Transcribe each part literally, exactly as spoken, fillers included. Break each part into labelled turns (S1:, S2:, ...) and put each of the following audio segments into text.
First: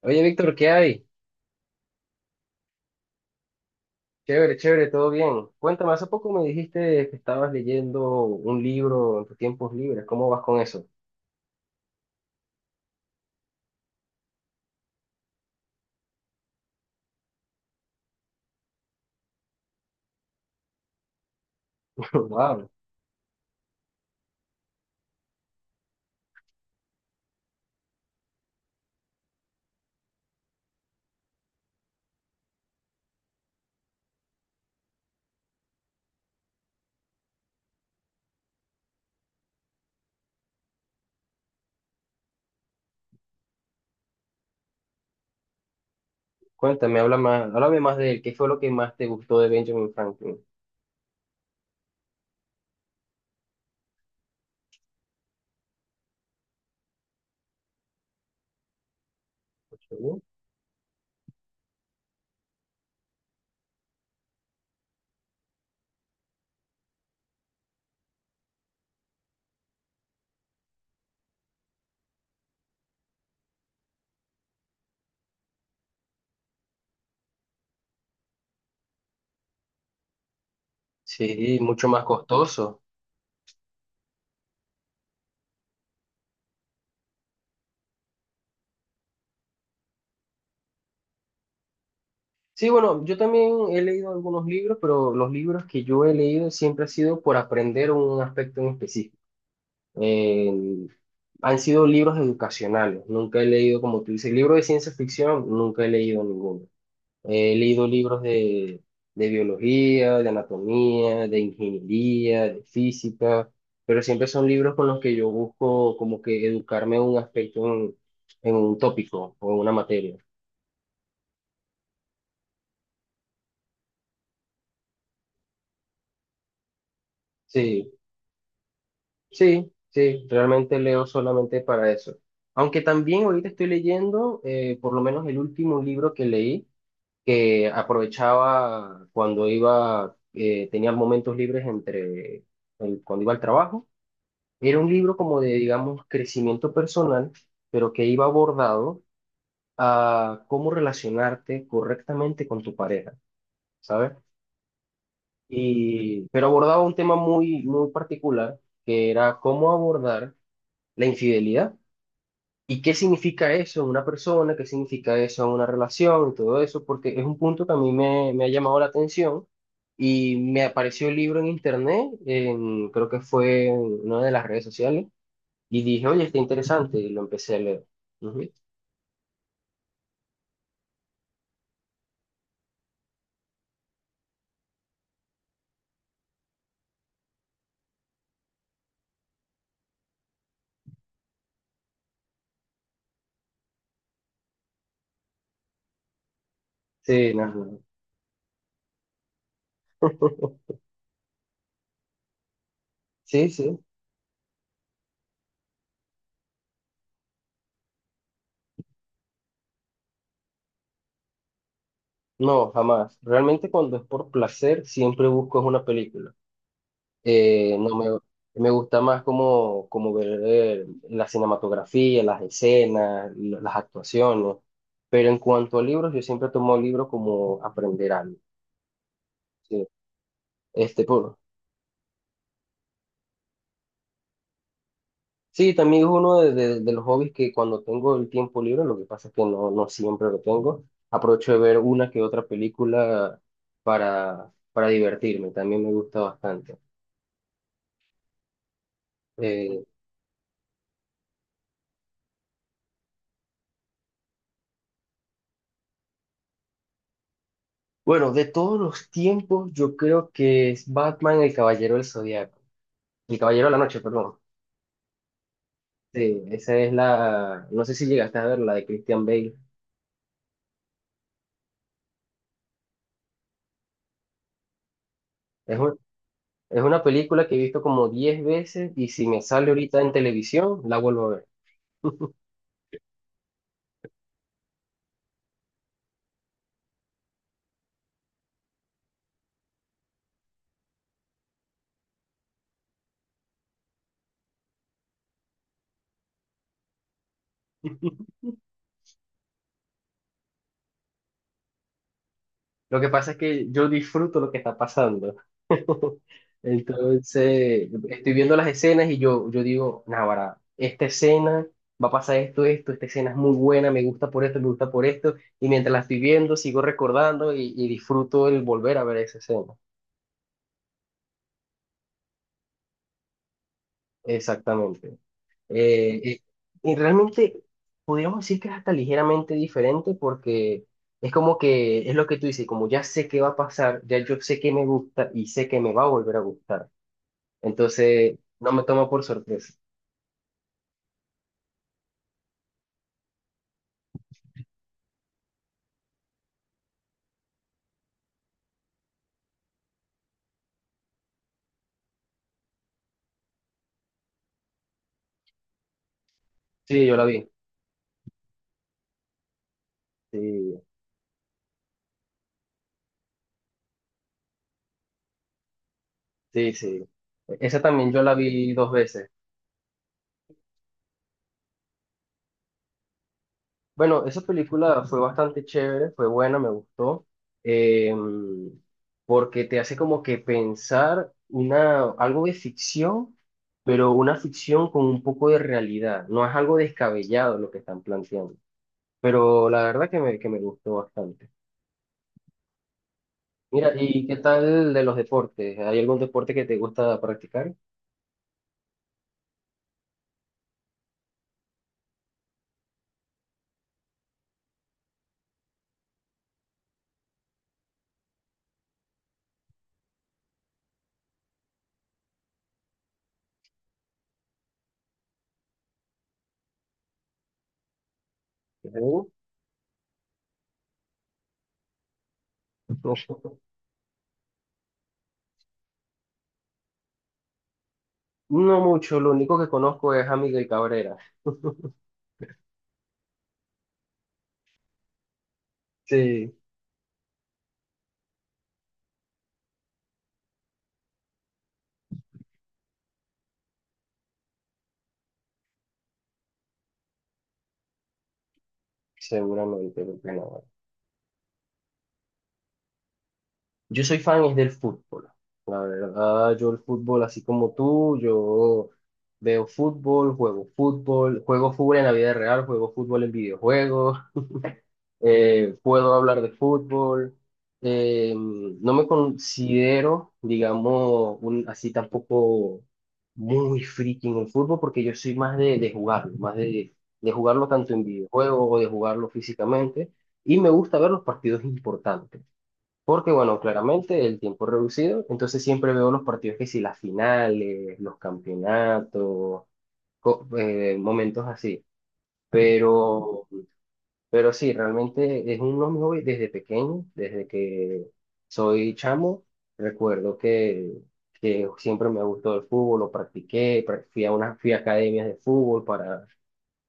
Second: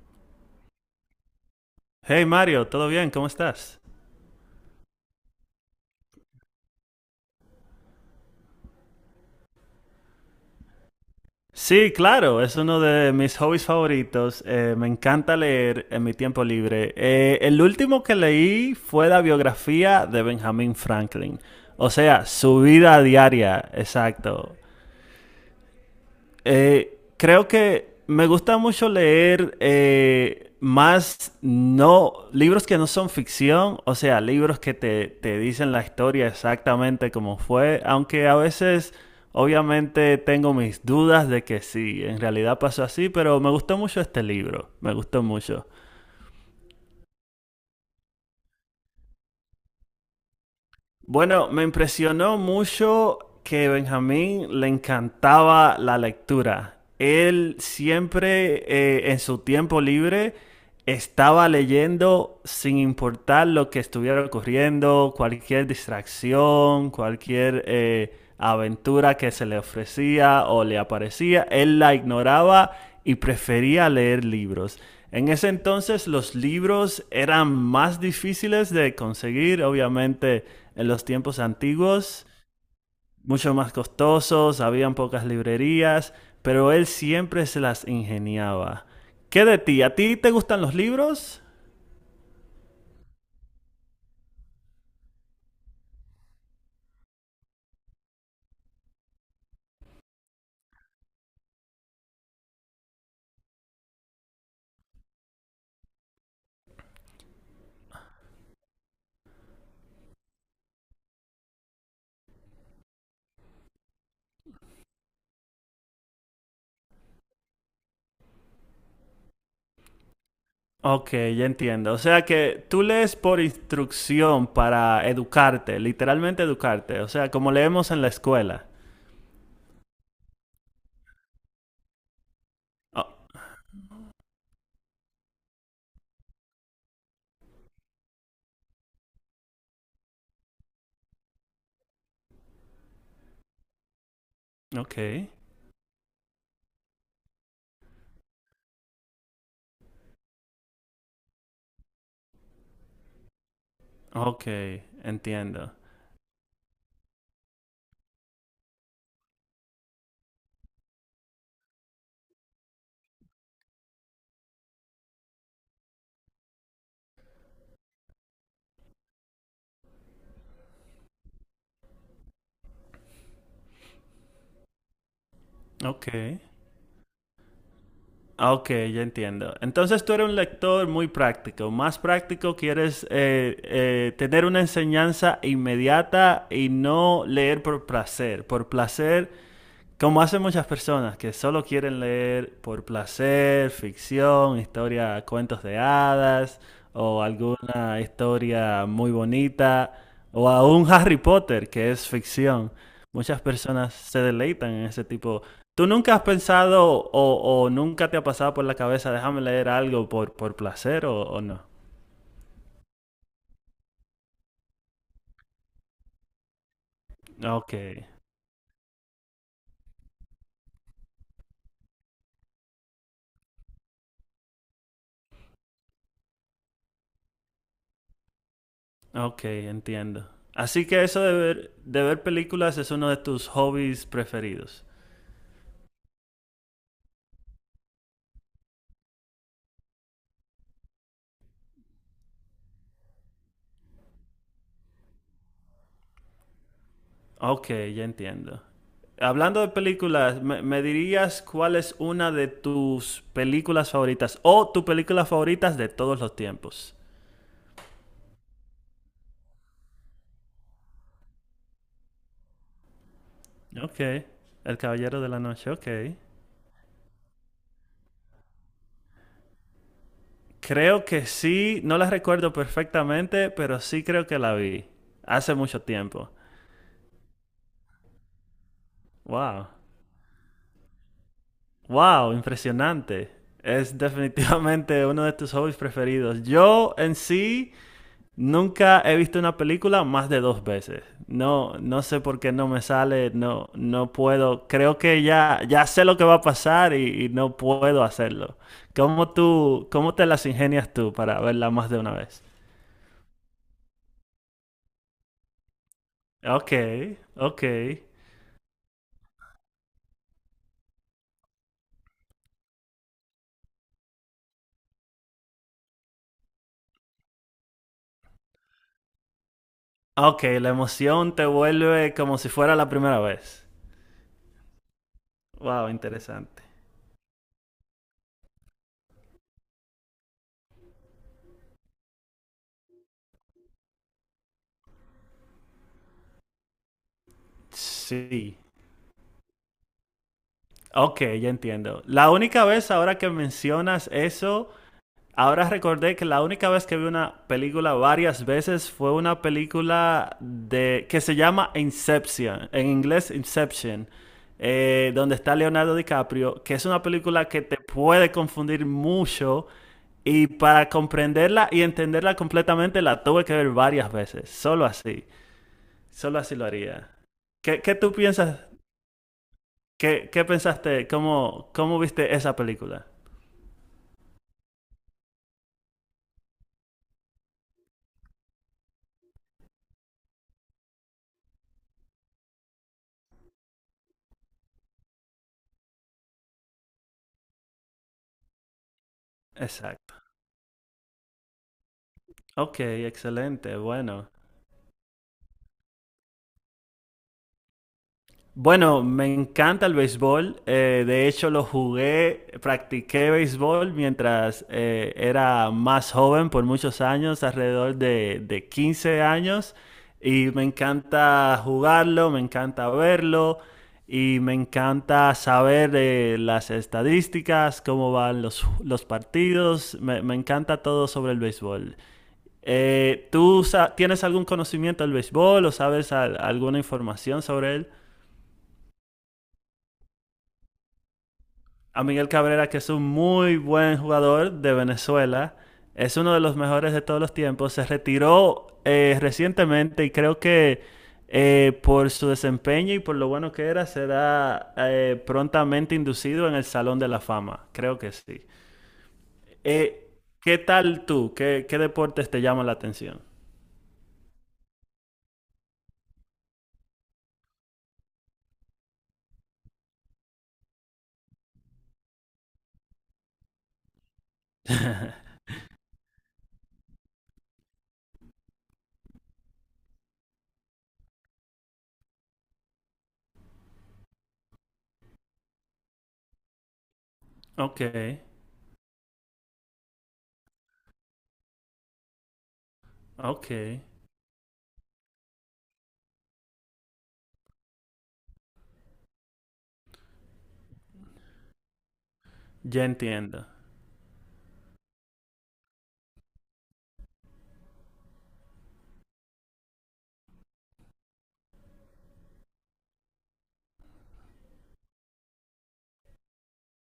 S1: Oye, Víctor, ¿qué hay?
S2: Hey Mario, ¿todo bien? ¿Cómo estás?
S1: Chévere, chévere, todo bien. Cuéntame, hace poco me dijiste que estabas leyendo un libro en tus tiempos libres. ¿Cómo vas con eso?
S2: Sí, claro, es uno de mis hobbies favoritos. Eh, me encanta leer en mi tiempo libre. Eh, el último que leí fue la biografía de Benjamin Franklin. O sea, su
S1: Wow.
S2: vida diaria, exacto. Eh, creo que me gusta mucho leer eh, más no libros que no son ficción, o sea, libros que te, te dicen la historia exactamente como fue, aunque a veces obviamente tengo mis dudas de que sí, en realidad pasó así, pero me gustó mucho este libro, me gustó mucho.
S1: Cuéntame, habla más, háblame más de él. ¿Qué fue lo que más te gustó de Benjamin Franklin?
S2: Bueno, me impresionó mucho que Benjamín le encantaba la lectura. Él siempre eh, en su tiempo libre estaba leyendo sin importar lo que estuviera ocurriendo, cualquier distracción, cualquier eh, aventura que se le ofrecía o le aparecía, él la ignoraba y prefería leer libros. En ese entonces los libros eran más difíciles de conseguir, obviamente en los tiempos
S1: Sí, mucho más
S2: antiguos,
S1: costoso.
S2: mucho más costosos, habían pocas librerías, pero él siempre se las ingeniaba. ¿Qué de ti? ¿A ti te gustan los libros?
S1: Sí, bueno, yo también he leído algunos libros, pero los libros que yo he leído siempre ha sido por aprender un aspecto en específico. Eh, han sido libros educacionales. Nunca he leído, como tú dices, libro de ciencia ficción, nunca he leído ninguno. He leído libros de, de biología, de anatomía, de ingeniería, de física, pero siempre son libros con los que yo busco como que educarme en un aspecto, en, en un tópico o en una materia.
S2: Ok, ya entiendo. O sea que tú lees por instrucción para educarte, literalmente educarte. O sea, como leemos
S1: Sí,
S2: en la escuela.
S1: sí, sí, realmente leo solamente para eso. Aunque
S2: Oh,
S1: también ahorita estoy leyendo, eh, por lo menos el último libro que leí, que aprovechaba cuando iba, eh, tenía momentos libres entre, el- cuando iba al trabajo. Era un
S2: ok,
S1: libro como de, digamos, crecimiento personal, pero que iba abordado a cómo relacionarte correctamente con tu pareja, ¿sabes?
S2: ok, entiendo.
S1: Y, pero abordaba un tema muy, muy particular, que era cómo abordar la infidelidad y qué significa eso en una persona, qué significa eso en una relación y todo eso, porque es un punto que a mí me, me ha llamado la atención. Y me apareció el libro en internet, en- creo que fue en una de las redes sociales. Y dije,
S2: Ok.
S1: oye, está interesante, y lo empecé a leer. Ujú.
S2: Ah, ok, ya entiendo. Entonces tú eres un lector muy práctico, más práctico, quieres eh, eh, tener una enseñanza inmediata y no leer por placer. Por placer como hacen muchas personas que solo quieren leer por placer, ficción, historia, cuentos de hadas o
S1: Sí, no, no.
S2: alguna historia muy bonita o aún Harry Potter que es ficción. Muchas
S1: Sí, sí.
S2: personas se deleitan en ese tipo. ¿Tú nunca has pensado o, o nunca te ha pasado por la cabeza, déjame leer algo por, por placer o, o no?
S1: No, jamás. Realmente cuando es por placer, siempre busco es una película.
S2: Ok,
S1: Eh, no me, me gusta más como, como ver eh, la cinematografía, las escenas, la- las actuaciones. Pero en cuanto a libros, yo siempre tomo libros como aprender algo.
S2: ok,
S1: Sí.
S2: entiendo. Así
S1: Este,
S2: que eso de
S1: por,
S2: ver, de ver películas es uno de tus hobbies preferidos.
S1: Sí, también es uno de, de- de los hobbies que cuando tengo el tiempo libre, lo que pasa es que no, no siempre lo tengo, aprovecho de ver una que otra película para, para divertirme, también me gusta bastante.
S2: Ok, ya entiendo. Hablando de
S1: Eh,
S2: películas, ¿me, me dirías cuál es una de tus películas favoritas o tu película favoritas de todos los tiempos?
S1: bueno, de todos los tiempos, yo creo que es Batman el Caballero del Zodiaco, el Caballero de la
S2: Ok,
S1: Noche, perdón.
S2: El Caballero de la Noche, ok.
S1: Sí, esa es la, no sé si llegaste a ver la de Christian Bale.
S2: Creo que sí, no la recuerdo perfectamente, pero sí creo que la vi hace
S1: Es
S2: mucho
S1: un-
S2: tiempo.
S1: es una película que he visto como diez veces y si me sale
S2: Wow,
S1: ahorita en televisión, la vuelvo a ver.
S2: wow, impresionante. Es definitivamente uno de tus hobbies preferidos. Yo en sí... Nunca he visto una película más de dos veces. No, no sé por qué no me sale, no, no puedo. Creo que ya, ya sé lo que va a pasar y, y no puedo hacerlo. ¿Cómo tú, cómo te las ingenias tú para verla más de una vez?
S1: Lo que pasa es que yo disfruto lo que está pasando.
S2: Ok, ok.
S1: Entonces, estoy viendo las escenas y yo, yo digo, Náguara, esta escena va a pasar esto, esto, esta escena es muy buena, me gusta por esto, me gusta por esto, y mientras la estoy viendo, sigo recordando y, y disfruto el volver a ver esa escena.
S2: Ok, la emoción te vuelve como si fuera la primera vez.
S1: Exactamente.
S2: Wow,
S1: Eh, eh,
S2: interesante.
S1: y realmente podríamos decir que es hasta ligeramente diferente porque es como que es lo que tú dices, como ya sé qué va a pasar, ya yo sé que me gusta y sé que me va a volver a gustar. Entonces,
S2: Sí.
S1: no me tomó por sorpresa.
S2: Ok, ya entiendo. La única vez ahora que mencionas eso. Ahora recordé que la única vez que vi una película varias veces fue una película de que se llama Inception, en inglés Inception, eh, donde está Leonardo DiCaprio, que es una
S1: Sí, yo la vi.
S2: película que te puede confundir mucho y
S1: Sí,
S2: para comprenderla y entenderla completamente la tuve que ver varias veces, solo así, solo así lo
S1: sí, sí.
S2: haría.
S1: Esa
S2: ¿Qué, qué tú
S1: también yo la
S2: piensas?
S1: vi dos veces.
S2: ¿Qué, qué pensaste? ¿Cómo, cómo viste esa película?
S1: Bueno, esa película fue bastante chévere, fue buena, me gustó, eh, porque te hace como que pensar una, algo de ficción, pero una ficción con un poco de realidad. No es algo descabellado lo que están planteando, pero la verdad
S2: Exacto.
S1: que me, que me gustó bastante.
S2: Ok, excelente,
S1: Mira, ¿y
S2: bueno.
S1: qué tal de los deportes? ¿Hay algún deporte que te gusta practicar?
S2: Bueno, me encanta el béisbol. Eh, de hecho, lo jugué, practiqué béisbol mientras eh, era más joven por muchos años, alrededor de, de quince años. Y me encanta jugarlo, me encanta verlo y me encanta saber eh, las estadísticas, cómo van los, los
S1: ¿Algo?
S2: partidos. Me, me encanta todo sobre el béisbol. Eh, ¿tú sa- tienes algún conocimiento del béisbol o sabes al- alguna información sobre él?
S1: No mucho, lo único que conozco es a Miguel Cabrera.
S2: A Miguel Cabrera, que es un muy buen jugador de Venezuela, es uno de los
S1: Sí.
S2: mejores de todos los tiempos, se retiró eh, recientemente y creo que eh, por su desempeño y por lo bueno que era, será eh, prontamente inducido en el Salón de la Fama, creo que sí.
S1: Seguramente,
S2: Eh,
S1: porque
S2: ¿Qué
S1: no.
S2: tal tú? ¿Qué, qué deportes te llaman la atención?
S1: Yo soy fan es del fútbol. La verdad, yo el fútbol, así como tú, yo veo fútbol, juego fútbol, juego fútbol en la vida real, juego fútbol en videojuegos. Eh, puedo hablar de fútbol, eh, no me considero, digamos, un, así tampoco muy friki en el fútbol porque yo soy más de, de jugarlo, más de, de jugarlo
S2: Ok,
S1: tanto en videojuegos o de jugarlo físicamente y me gusta ver los partidos importantes. Porque,
S2: ok,
S1: bueno, claramente el tiempo es reducido, entonces siempre veo los partidos que si las finales, los campeonatos, co- eh, momentos así. Mm.
S2: ya entiendo.
S1: Pero pero sí, realmente es uno de mis hobbies desde pequeño, desde que soy chamo. Recuerdo que, que siempre me gustó el fútbol, lo practiqué, pra- fui a unas, fui a academias de fútbol para,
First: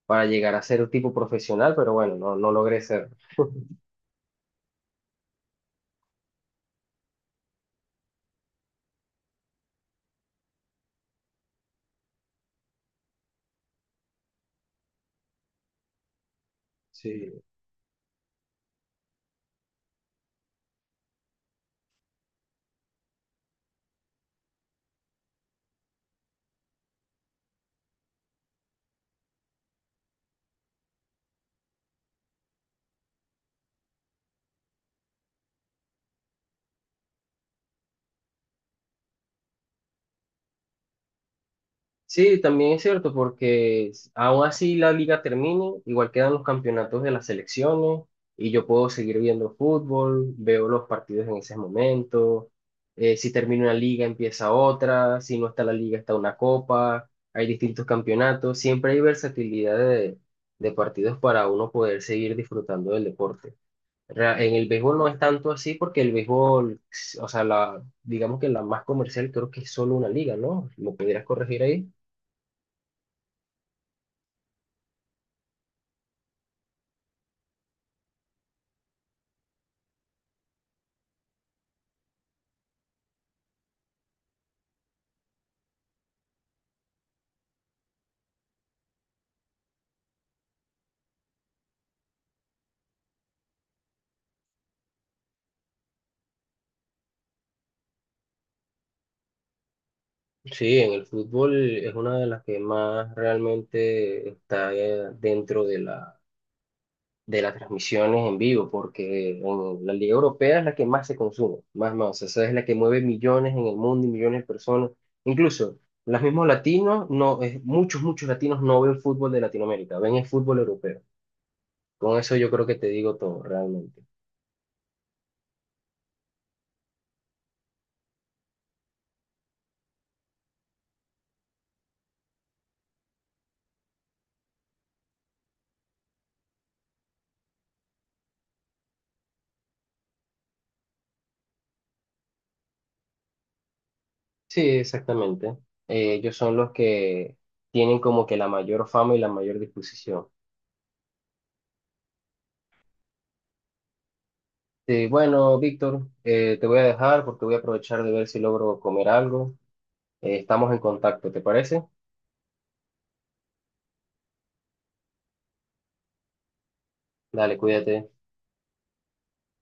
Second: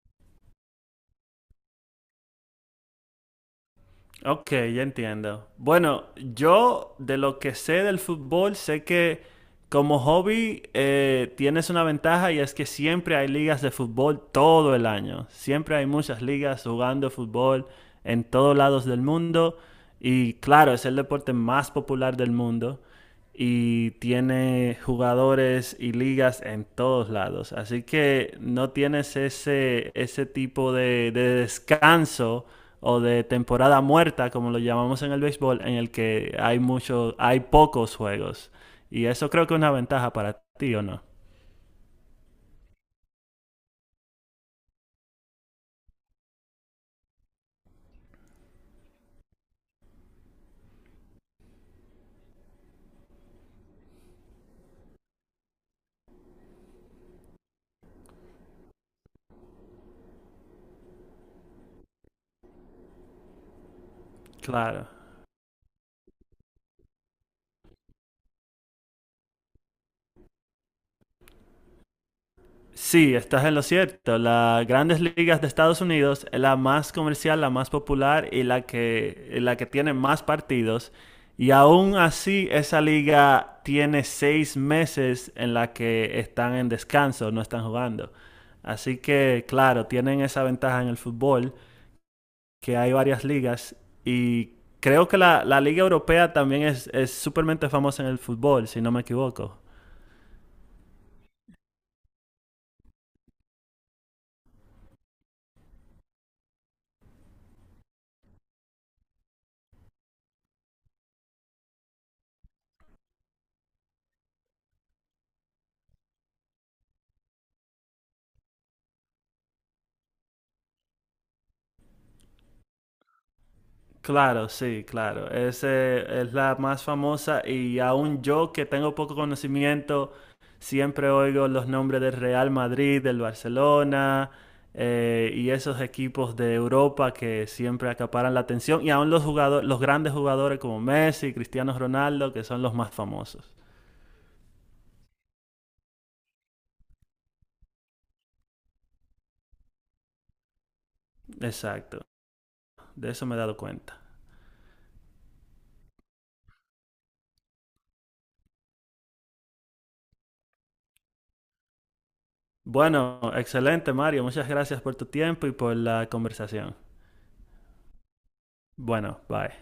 S1: para llegar a ser un tipo profesional, pero bueno, no, no logré ser.
S2: Ok, ya entiendo. Bueno, yo de lo que sé del fútbol, sé que como hobby eh, tienes una ventaja y es que siempre hay ligas de fútbol todo el año. Siempre hay muchas ligas jugando fútbol en todos lados del mundo. Y claro, es el deporte más popular del mundo y tiene jugadores y ligas en todos lados. Así que no tienes ese, ese tipo de, de descanso o de temporada muerta, como lo llamamos en el béisbol, en el que hay muchos, hay pocos juegos. Y eso creo que es una ventaja para ti, ¿o no?
S1: Sí, también es cierto, porque s- aún así la liga termine, igual quedan los campeonatos de las selecciones y yo puedo seguir viendo fútbol, veo los partidos en ese momento. eh, si termina una liga, empieza otra. Si no está la liga, está una copa. Hay distintos campeonatos. Siempre hay versatilidad de, de partidos para uno poder seguir disfrutando del deporte. Rea- En el
S2: Claro.
S1: béisbol no es tanto así porque el béisbol, s- o sea, la, digamos que la más comercial creo que es solo una liga, ¿no? ¿Lo pudieras corregir ahí?
S2: Sí, estás en lo cierto. Las grandes ligas de Estados Unidos es la más comercial, la más popular y la que, la que tiene más partidos. Y aún así, esa liga tiene seis meses en la que están en descanso, no están jugando. Así que, claro, tienen esa ventaja en el fútbol, que hay varias ligas. Y creo que la, la liga europea también es, es súpermente famosa en el fútbol, si no me equivoco.
S1: Sí, en el fútbol es una de las que más realmente está eh, dentro de la, de las transmisiones en vivo, porque en la Liga Europea es la que más se consume, más, más, esa es la que mueve millones en el mundo y millones de personas, incluso los mismos latinos, no, es- muchos, muchos latinos no ven fútbol de Latinoamérica, ven el fútbol europeo. Con eso yo creo que te digo todo, realmente.
S2: Claro, sí, claro. Ese es la más famosa y aún yo que tengo poco conocimiento, siempre oigo los nombres del Real Madrid, del Barcelona eh, y esos equipos de Europa que siempre acaparan la atención y aún los jugadores, los grandes jugadores como Messi, Cristiano Ronaldo, que son los más famosos.
S1: Sí, exactamente. Eh, ellos son los que tienen como que la mayor fama y la mayor disposición.
S2: Exacto, de eso me he dado cuenta.
S1: Este, bueno, Víctor, eh, te voy a dejar porque voy a aprovechar de ver si logro comer algo. Eh, estamos en contacto, ¿te parece?
S2: Bueno, excelente Mario, muchas gracias por tu tiempo y por la conversación.
S1: Dale, cuídate.
S2: Bueno, bye.